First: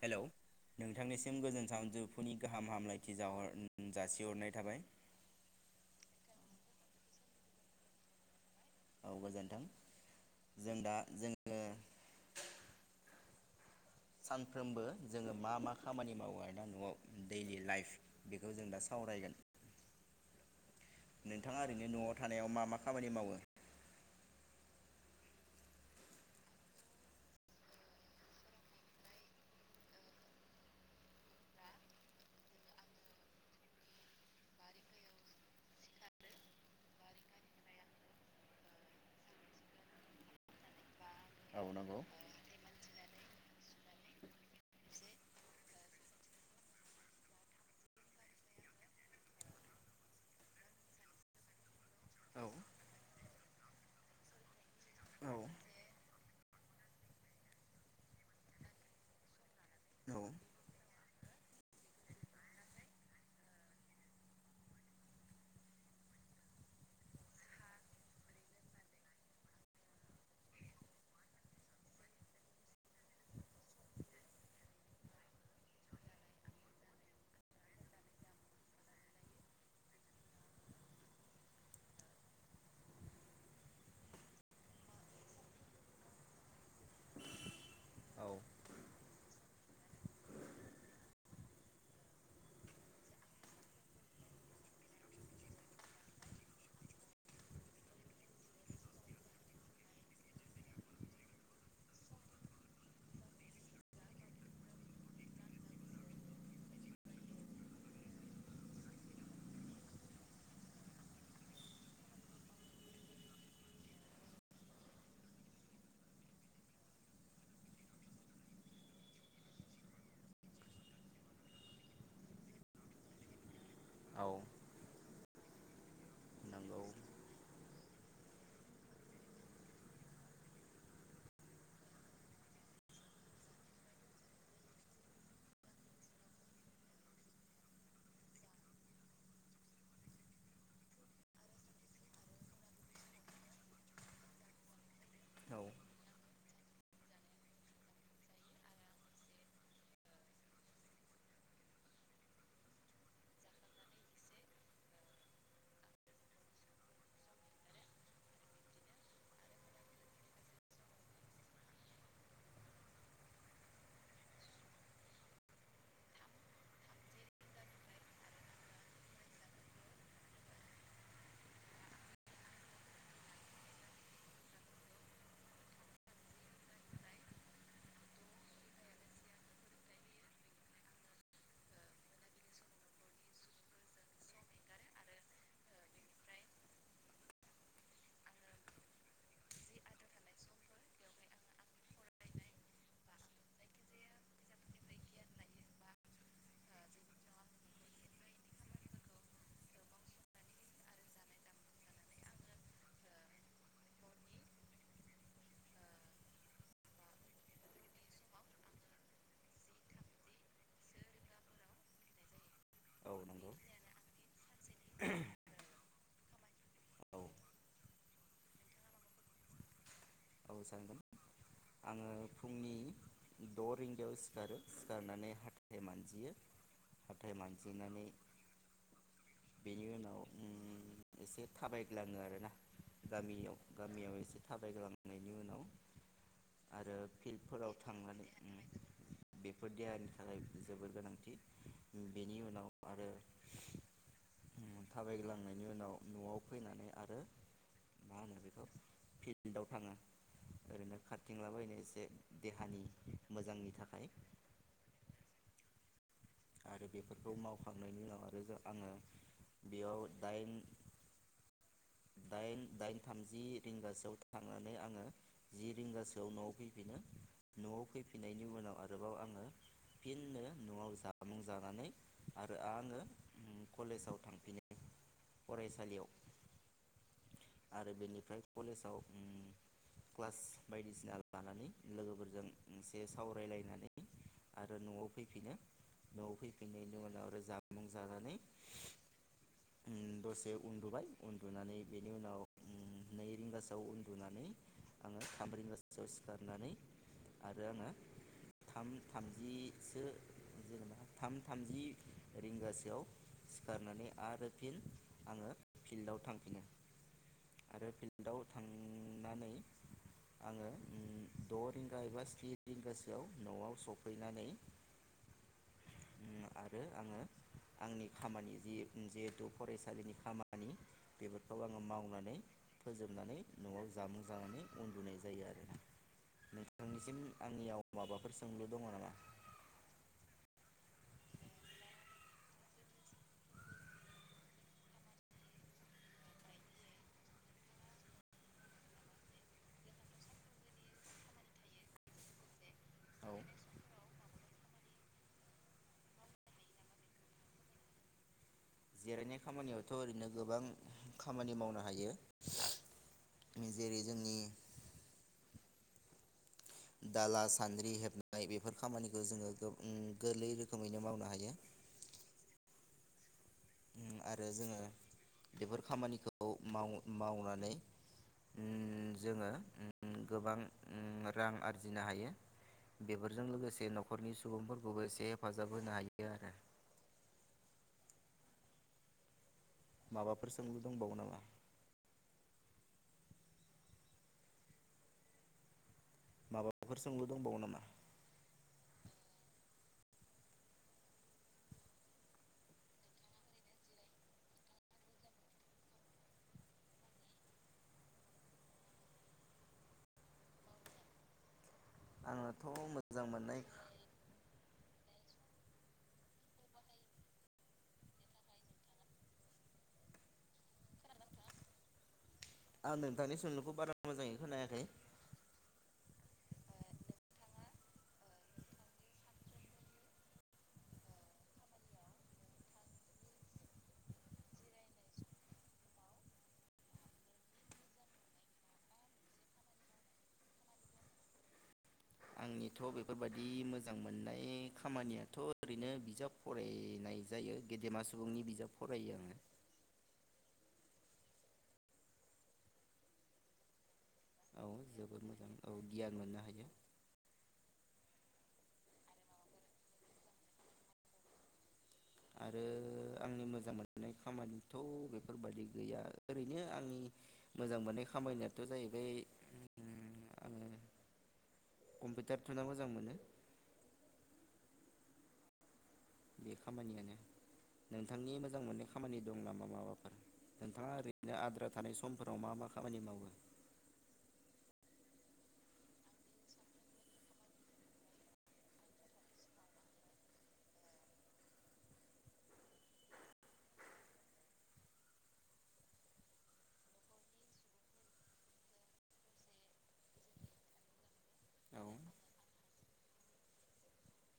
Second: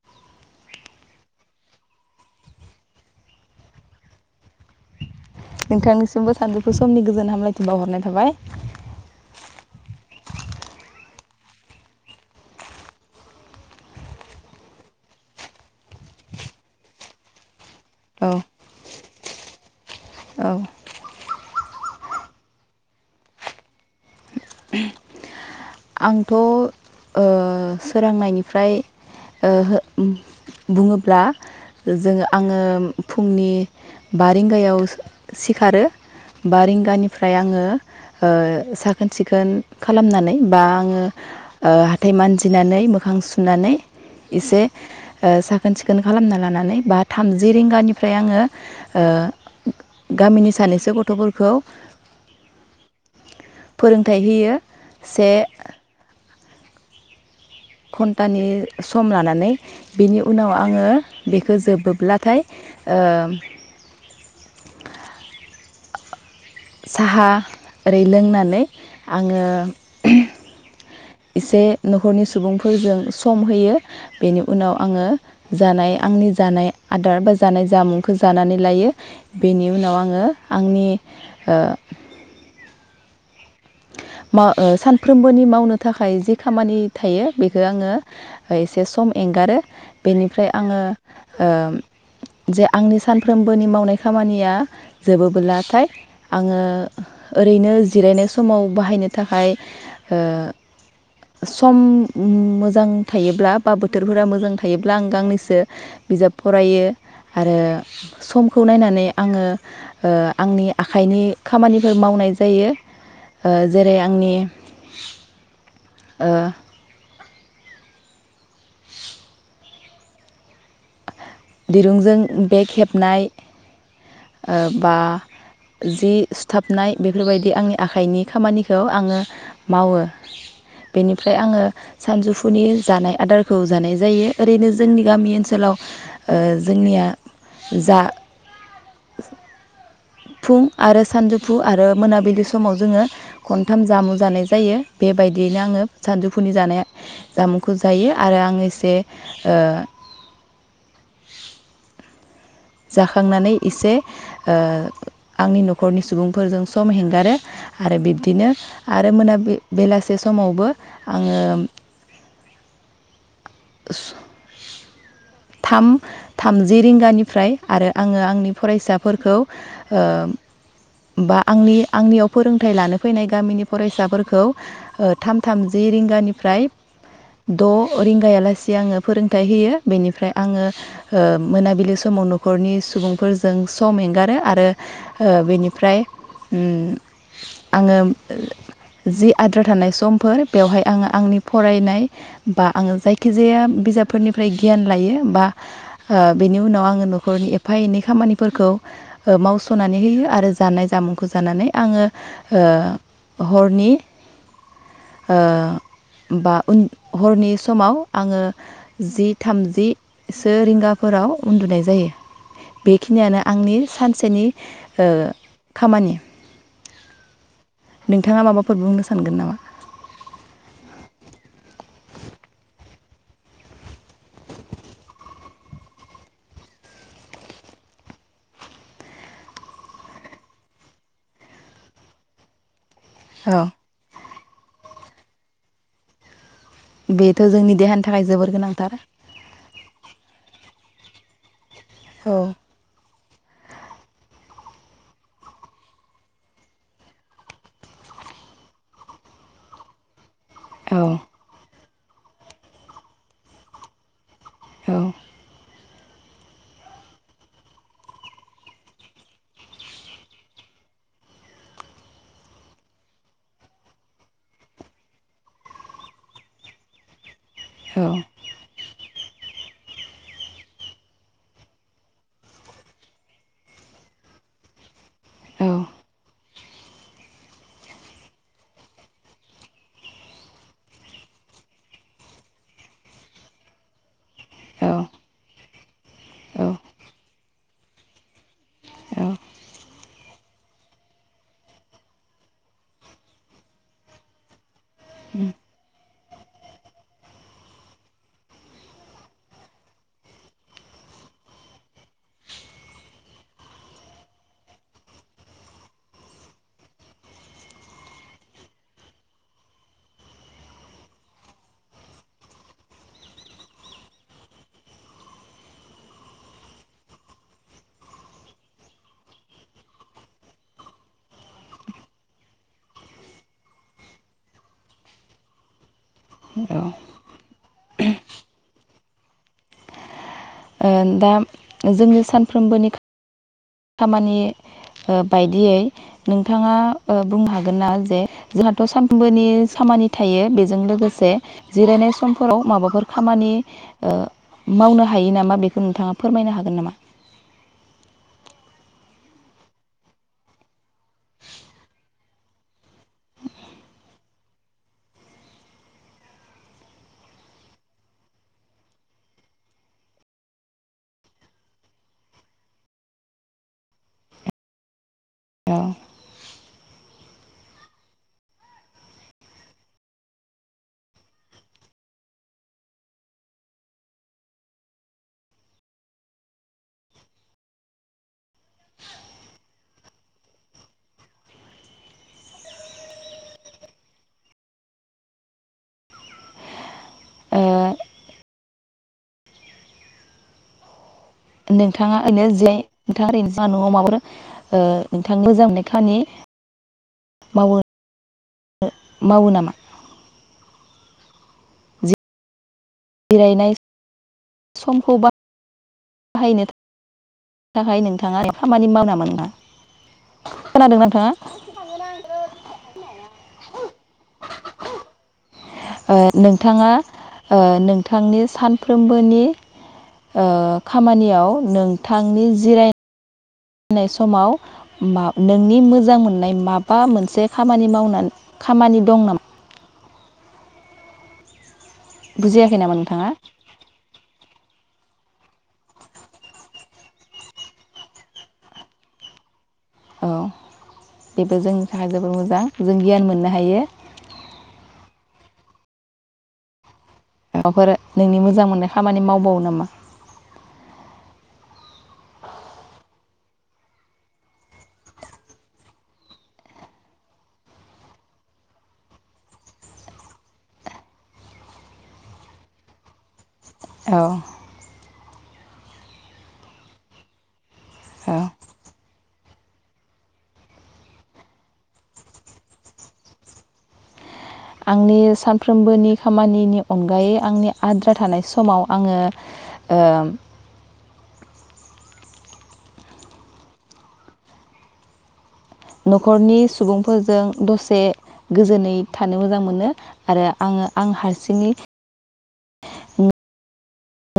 Hello नोंथांनिसिम गोजोन सावान जुफुनि गाहाम हामलायथि जावहर-जासिहरनाय थाबाय [inaudible] नोंथांनिसिमबो सानजौफु समनि गोजोन हामलायथि बावहरनाय थाबाय। औ गोजोन्थों जों दा जोङो [inaudible] सानफ्रोमबो जोङो मा मा खामानि मावो आरोना न'आव दैलि लाइफ औ बेखौ जों दा सावरायगोन औ नोंथाङा ओरैनो न'आव थानायाव मा मा खामानि मावो? [inaudible] आंथ' ओ सोरांनायनिफ्राय बुङोब्ला जोङो-आङो फुंनि बा रिंगायाव सिखारो बा रिंगानिफ्राय आङो साखोन सिखोन खालामनानै बा ओ औ ओ नंगौ हाथाय मानजिनानै मो सुनानै एसे ओ साखोन सिखोन खालामना लानानै बा थामजि रिंगानिफ्राय आङो ओ गामिनि सानैसो गथ'फोरखौ औ फोरोंथाइ होयो से औ घन्टानि सम लानानै बेनि औ उनाव आङो बेखो जोबोब्लाथाय ओ साहा ओरै लोंनानै आङो [unintelligible] एसे न'खरनि सुबुंफोरजों सम होयो बेनि उनाव आङो जानाय आंनि जानाय आदार बा जानाय जामुंखौ जानानै लायो बेनि उनाव आङो आंनि ओ मा ओ सानफ्रोमबोनि मावनो थाखाय जि खामानि थायो बेखो आङो औ एसे सम एंगारो बेनिफ्राय आङो ओ जे आंनि सानफ्रोमबोनि मावनाय खामानिया जोबोबोलाथाय आङो ओरैनो जिरायनाय स समाव बाहायनो थाखाय ओ सम मोजां थायोब्ला बा बोथोरफोरा मोजां थायोब्ला आं गांनैसो बिजाब फरायो आरो समखौ नायनानै आङो आंनि ओ आखाइनि खामानिफोर मावनाय जायो ओ जेरै आंनि ओ दिरुंजों बेग हेबनाय औ ओ बा जि नंगौ सुथाबनाय बेफोरबायदि आंनि आखाइनि खामानिखौ आङो मावो बेनिफ्राय आङो सानजौफुनि जानाय आदारखौ जानाय जायो ओरैनो जोंनि गामि ओनसोलाव ओ जोंनिया जा फुं आरो सानजौफु आरो मोनाबिलि समाव जोङो खनथाम जामुं जानाय जायो औ बेबायदियैनो आङो सानजु फुनि जानाय जामुंखौ जायो आरो आं एसे ओ जाखांनानै एसे ओ आंनि न'खरनि सुबुंफोरजों सम हेंगारो आरो बिब्दिनो आरो मोनाबि बेलासे समावबो आङो स थाम थामजि रिंगानिफ्राय आरो आङो आंनि फरायसाफोरखौ ओ बा आंनि आंनियाव फोरोंथाइ लानो फैनाय गामिनि फरायसाफोरखौ ओ थाम थामजि रिंगानिफ्राय द' रिंगाया लागे से आङो फोरोंथाइ होयो बेनिफ्राय आङो मोनाबिलि समाव न'खरनि सुबुंफोरजों सम एंगारो आरो बेनिफ्राय उम आङो जि आद्रा थानाय समफोर बेवहाय आङो आंनि फरायनाय बा आङो जायखि खिजाया बिजाबफोरनिफ्राय गियान लायो बा ओ बेनि उनाव आङो न'खरनि एफा एनै खामानिफोरखौ ओ मावस'नानै होयो आरो जानाय जामुंखौ जानानै आङो ओ हरनि बा उन हरनि समाव आङो जि थामजिसो रिंगाफोराव उन्दुनाय जायो औ बेखिनियानो नंगौ आंनि सानसेनि ओ खामानि औ नोंथाङा माबाफोर बुंनो सानगोन नामा औ सांगोन आङो फुंनि द' रिंगायाव सिखारो सिखारनानै हाथथाय मानजियो हाथाय मानजिनानै बेनि उनाव उम एसे थाबायग्लाङो आरोना गामियाव औ गामियाव एसे थाबायग्लां बिनि उनाव आरो बेथ' फिल्डफोराव जोंनि देहानि थाखाय थांनानै जोबोर गोनांथार बेफोर देहानि थाखाय जोबोद थि औ थाबायग्लांनायनि उनाव न'आव फैनानै आरो मा होनो बेखौ फिल्डआव थाङो औ ओरैनो खाारथिंलाबायनो एसे देहानि मोजांनि थाखाय औ आरो बेफोरखौ मावखांनायनि उनाव आरो आङो बेयाव दाइन दाइन दाइन थामजि रिंगासोआव थांनानै आङो जि रिंगासोआव न'आव फैफिनो। न'आव फैफिननायनि उनाव आरोबाव आं आङो फिननो न'आव जामुं जानानै आरो आङो कलेजाव थांफिनो। औ फरायसालियाव आरो बेनिफ्राय कलेजाव उम क्लास बायदिसिना लानानै लोगोफोरजों एसे सावरायलायनानै आरो औ न'आव फैफिनो। न'आव औ फैफिननायनि उनाव आरो जामुं जानानै उम दसे उन्दुबाय उन दुनानै बेनि उनाव नै रिंगासोआव उन्दुनानै उम खारनानै आरो आङो थाम थामजिसो जाबा थाम थामजि रिंगासोआव सिखारनानै आरो फिन आङो फिल्डाव थांफिनो आरो फिल्डाव थांनानै आङो उम द' रिंगा एबा स्नि रिंगासोआव न'आव सफैनानै उम आरो आङो आंनि खामानि जि-जिहेथु फरायसालिनि खामानि बेफोरखौ आङो मावनानै फोजोबनानै न'आव जामुं जानानै उन्दुनाय जायो आरो औ आंनियाव माबाफोर सोंलु दङ' नामा? ओं दा जोङो सानफ्रोमबोनि खामानि ओ बायदियै नोंथाङा ओ बुंनो हागोन ना? जे जोंहाथ' सानबोनि खामानि थायो बेजों लोगोसे जिरायनाय समफोराव माबाफोर औ खामानि ओ मावनो हायो नामा? बेखौ नोंथाङा फोरमायनो हागोन नामा? जिरायनाय खामानियावथ' ओरैनो गोबां खामानि मावनो हायो। जेरै जोंनि दाला सान्द्रि हेबनाय बेफोर खामानिखो जोङो गोब उम गोरलै रोखोमैनो मावनो हायो। उम आरो जोङो औ बेफोर खामानिखौ माव मावना नै उम जोङो उम गोबां उम रां आरजिनो हायो। बेफोरजों लोगोसे न'खरनि सुबुंफोरखौबो एसे हेफाजाब होनो हायो आरो माबाफोर सोंलु दंबावो नामा? माबाफोर सोंलु ओ दंबावो नामा? नोंथाङा ओरैनो जे नोंथाङा [unintelligible] न'आव माबाफोर ओ नोंथाङा मोजां मोननाय खानि मावो ओ मावो नामा? आङो थ' मोजां मोननाय जिरायनाय खा समखौ बा बाहायनो थाखाय नोंथाङा [unintelligible] खोनादों ना नोंथाङा? आं नोंथांनि सोंलुखौ बारा मोजाङै खोनायाखै। ओ नोंथाङा ओ नोंथांनि सानफ्रोमबोनि ओ खामानियाव नोंथांनि जिराय नाय समाव मा नोंनि मोजां मोननाय माबा मोनसे खामानि मावनानै खामानि दं नामा? बुजियाखै आंनिथ' नामा नोंथाङा बेफोरबायदि मोजां मोननाय खामानिया थ' ओरैनो बिजाब फरायनाय जायो गेदेमा सुबुंनि बिजाब फरायो आङो। औ बेबो जोंनि थाखाय जोबोर मोजां जों गियान मोननो हायो। औ जोबोद मोजां औ गियान मोननो हायो। माबाफोर नोंनि मोजां मोननाय खामानि मावबावो नामा? आरो आंनि मोजां मोननाय खामानिथ' बेफोरबायदि गैया। ओरैनो आंनि मोजां मोननाय खामानियाथ' जाहैबाय उम उम आङो कम्पिटार थुना मोजां मोनो। औ। बे खामानियानो नोंथांनि औ मोजां मोननाय खामानि दं नामा माबाफोर नोंथाङा ओरैनो आद्रा थानाय समफोराव मा मा खामानि मावो? आंनि सानफ्रोमबोनि खामानिनि अनगायै आंनि आद्रा थानाय समाव आङो ओ न'खरनि सुबुंफोरजों दसे गोजोनै थानो मोजां मोनो आरो आङो आं हारसिङै औ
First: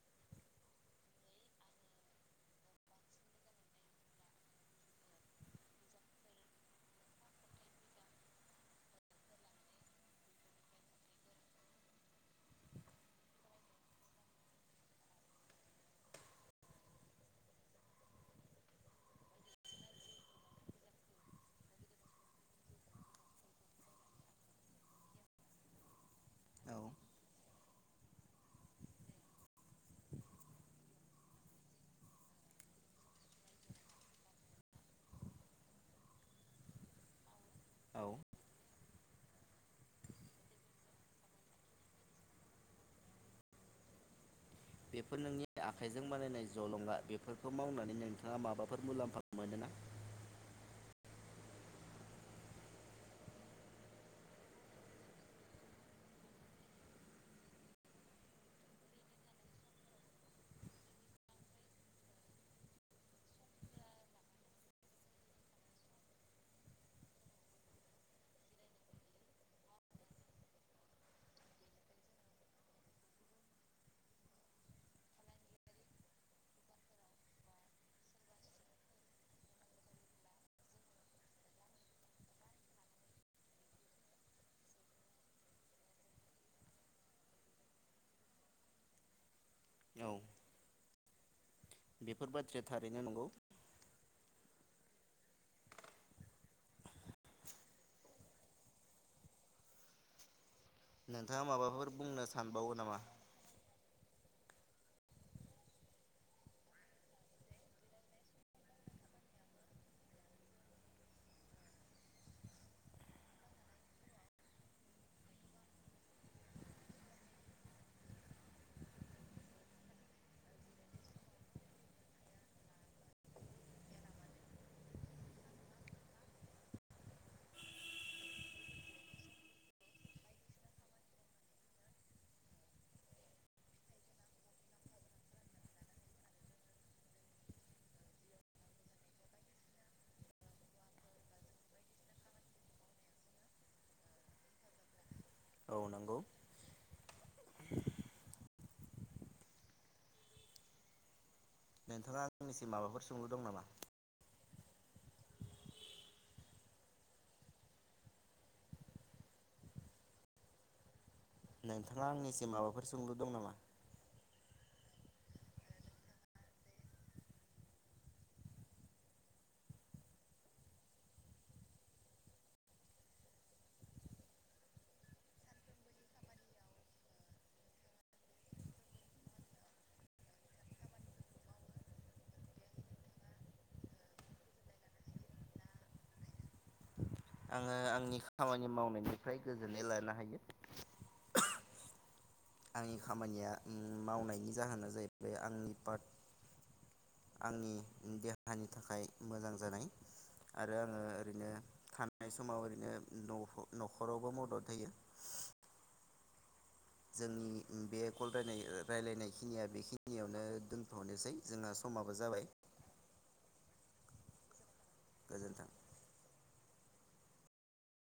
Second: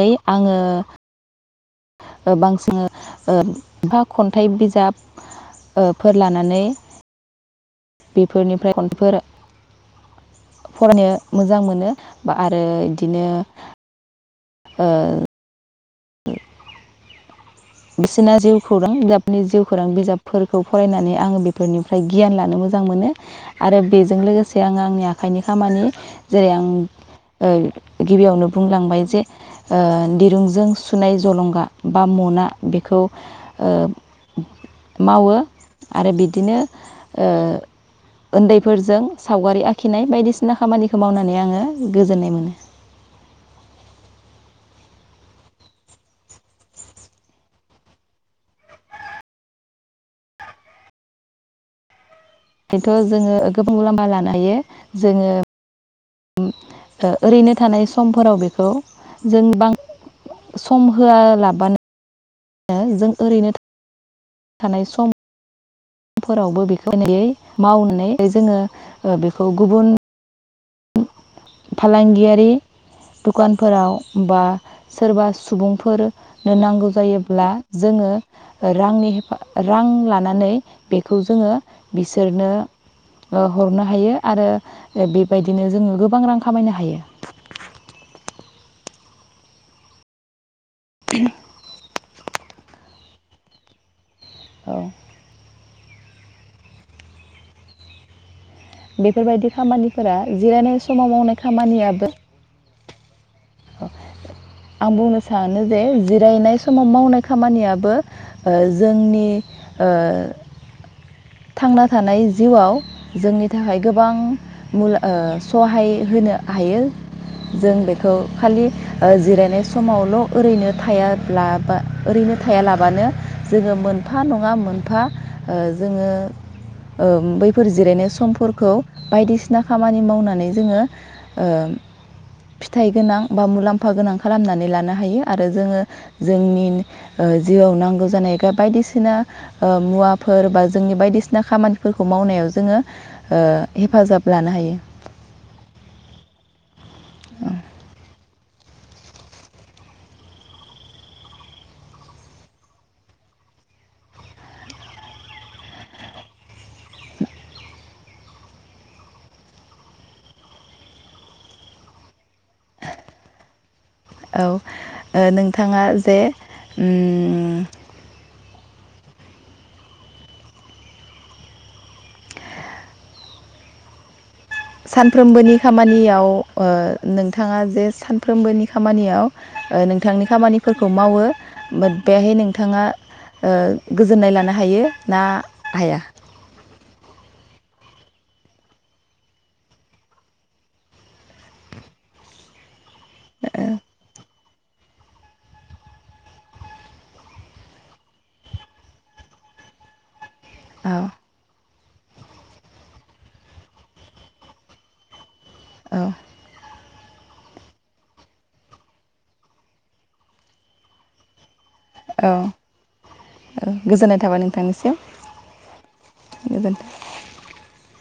ङै आङो बांसिङो ओ फा खन्थाइ ओ बिजाबफोर लानानै बेफोरनिफ्राय खनफोर फरायनो मोजां मोनो बा आरो इदिनो ओ ओ बिसिना जिउ खौरां बिजाबनि जिउ खौरां बिजाबफोरखौ फरायनानै आङो बेफोरनिफ्राय गियान लानो मोजां मोनो आरो बेजों लोगोसे आङो आंनि आखाइनि खामानि जेरै आं ओ गिबियावनो बुंलांबाय जे ओ दिरुंजों सुनाय जलंगा बा मना। बेखौ ओ मावो आरो बिदिनो ओ औ ओन्दैफोरजों सावगारि आखिनाय बायदिसिना खामानिखौ मावनानै आङो गोजोननाय मोनो। बेफोर नोंनि आखाइजों बानायनाय जलंगा बेफोरखौ मावनानै नोंथाङा माबाफोर मुलाम्फा मोनोना? एजोंथ जोङो गोबां मुलाम्फा लानो हायो जोङो उम ओ ओरैनो थानाय समफोराव बेखौ जों बां सम होआलाबानो जों ओरैनो थानाय सम फोरावबो बेखौ नै मावनानै जोङो बेखौ गुबुन फालांगियारि दुकानफोराव बा सोरबा सुबुंफोर नो नांगौ जायोब्ला जोङो रांनि हेफा रां लानानै बेखौ जोङो बिसोरनो ओ हरनो हायो आरो बेबायदिनो जोङो गोबां रां खामायनो हायो। औ [unintelligible] बेफोर बाथ्राया थारैनो नंगौ। औ बेफोरबायदि खामानिफोरा जिरायनाय समाव मावनाय नोंथाङा माबाफोर खामानियाबो बुंनो सानबावो नामा आं बुंनो सानो जे जिरायनाय समाव मावनाय खामानियाबो ओ जोंनि ओ थांना थानाय जिउआव जोंनि थाखाय गोबां मुल ओ सहाय होनो हायो जों बेखौ खालि ओ जिरायनाय समावल' ओरैनो थायालाबा ओरैनो थायालाबानो जोङो मोनफा नङा मोनफा ओ जोङो ओ बैफोर जिरायनाय समफोरखौ बायदिसिना खामानि मावनानै जोङो ओ फिथाइ गोनां बा मुलाम्फा गोनां खालामनानै लानो हायो आरो जोङो जोंनि ओ जिउआव नांगौ जानाय बायदिसिना मुवाफोर बा जोंनि बायदि सिना खामानिफोरखौ मावनायाव जोङो ओ हेफाजाब लानो हायो। औ नोंगौ। नोंथाङा आंनिसिम माबाफोर सोंलु दं नामा? नोंथांंङा आंनिस माबाफोर सोंलु दं नामा? ओ नोंथाङा जे उम सानफ्रोमबोनि खामानियाव ओ नोंथाङा जे सानफ्रोमबोनि खामानियाव ओ नोंथांनि खामानिफोरखौ मावो बेहाय नोंथाङा ओ गोजोननाय लानो हायो ना हाया? आङो आंनि खामानि मावनायनिफ्राय गोजोननाय लानो हायो। आंनि खामानिया उम मावनायनि जाहोना जाहैबाय आंनि पार्ट आंनि देहानि थाखाय मोजां जानाय आरो औ आङो ओरैनो थानाय समाव ओरैनो नफ न'खरावबो मदद होयो। बा जोंनि बे कल रायनाय रायलायनाय खिनिया बेखिनियावनो दोनथ'नोसै। जोंहा समाबो औ जाबाय ओ गोजोननाय थाबाय नोंथनिसिम गोजोन्थों। गोजोनथों।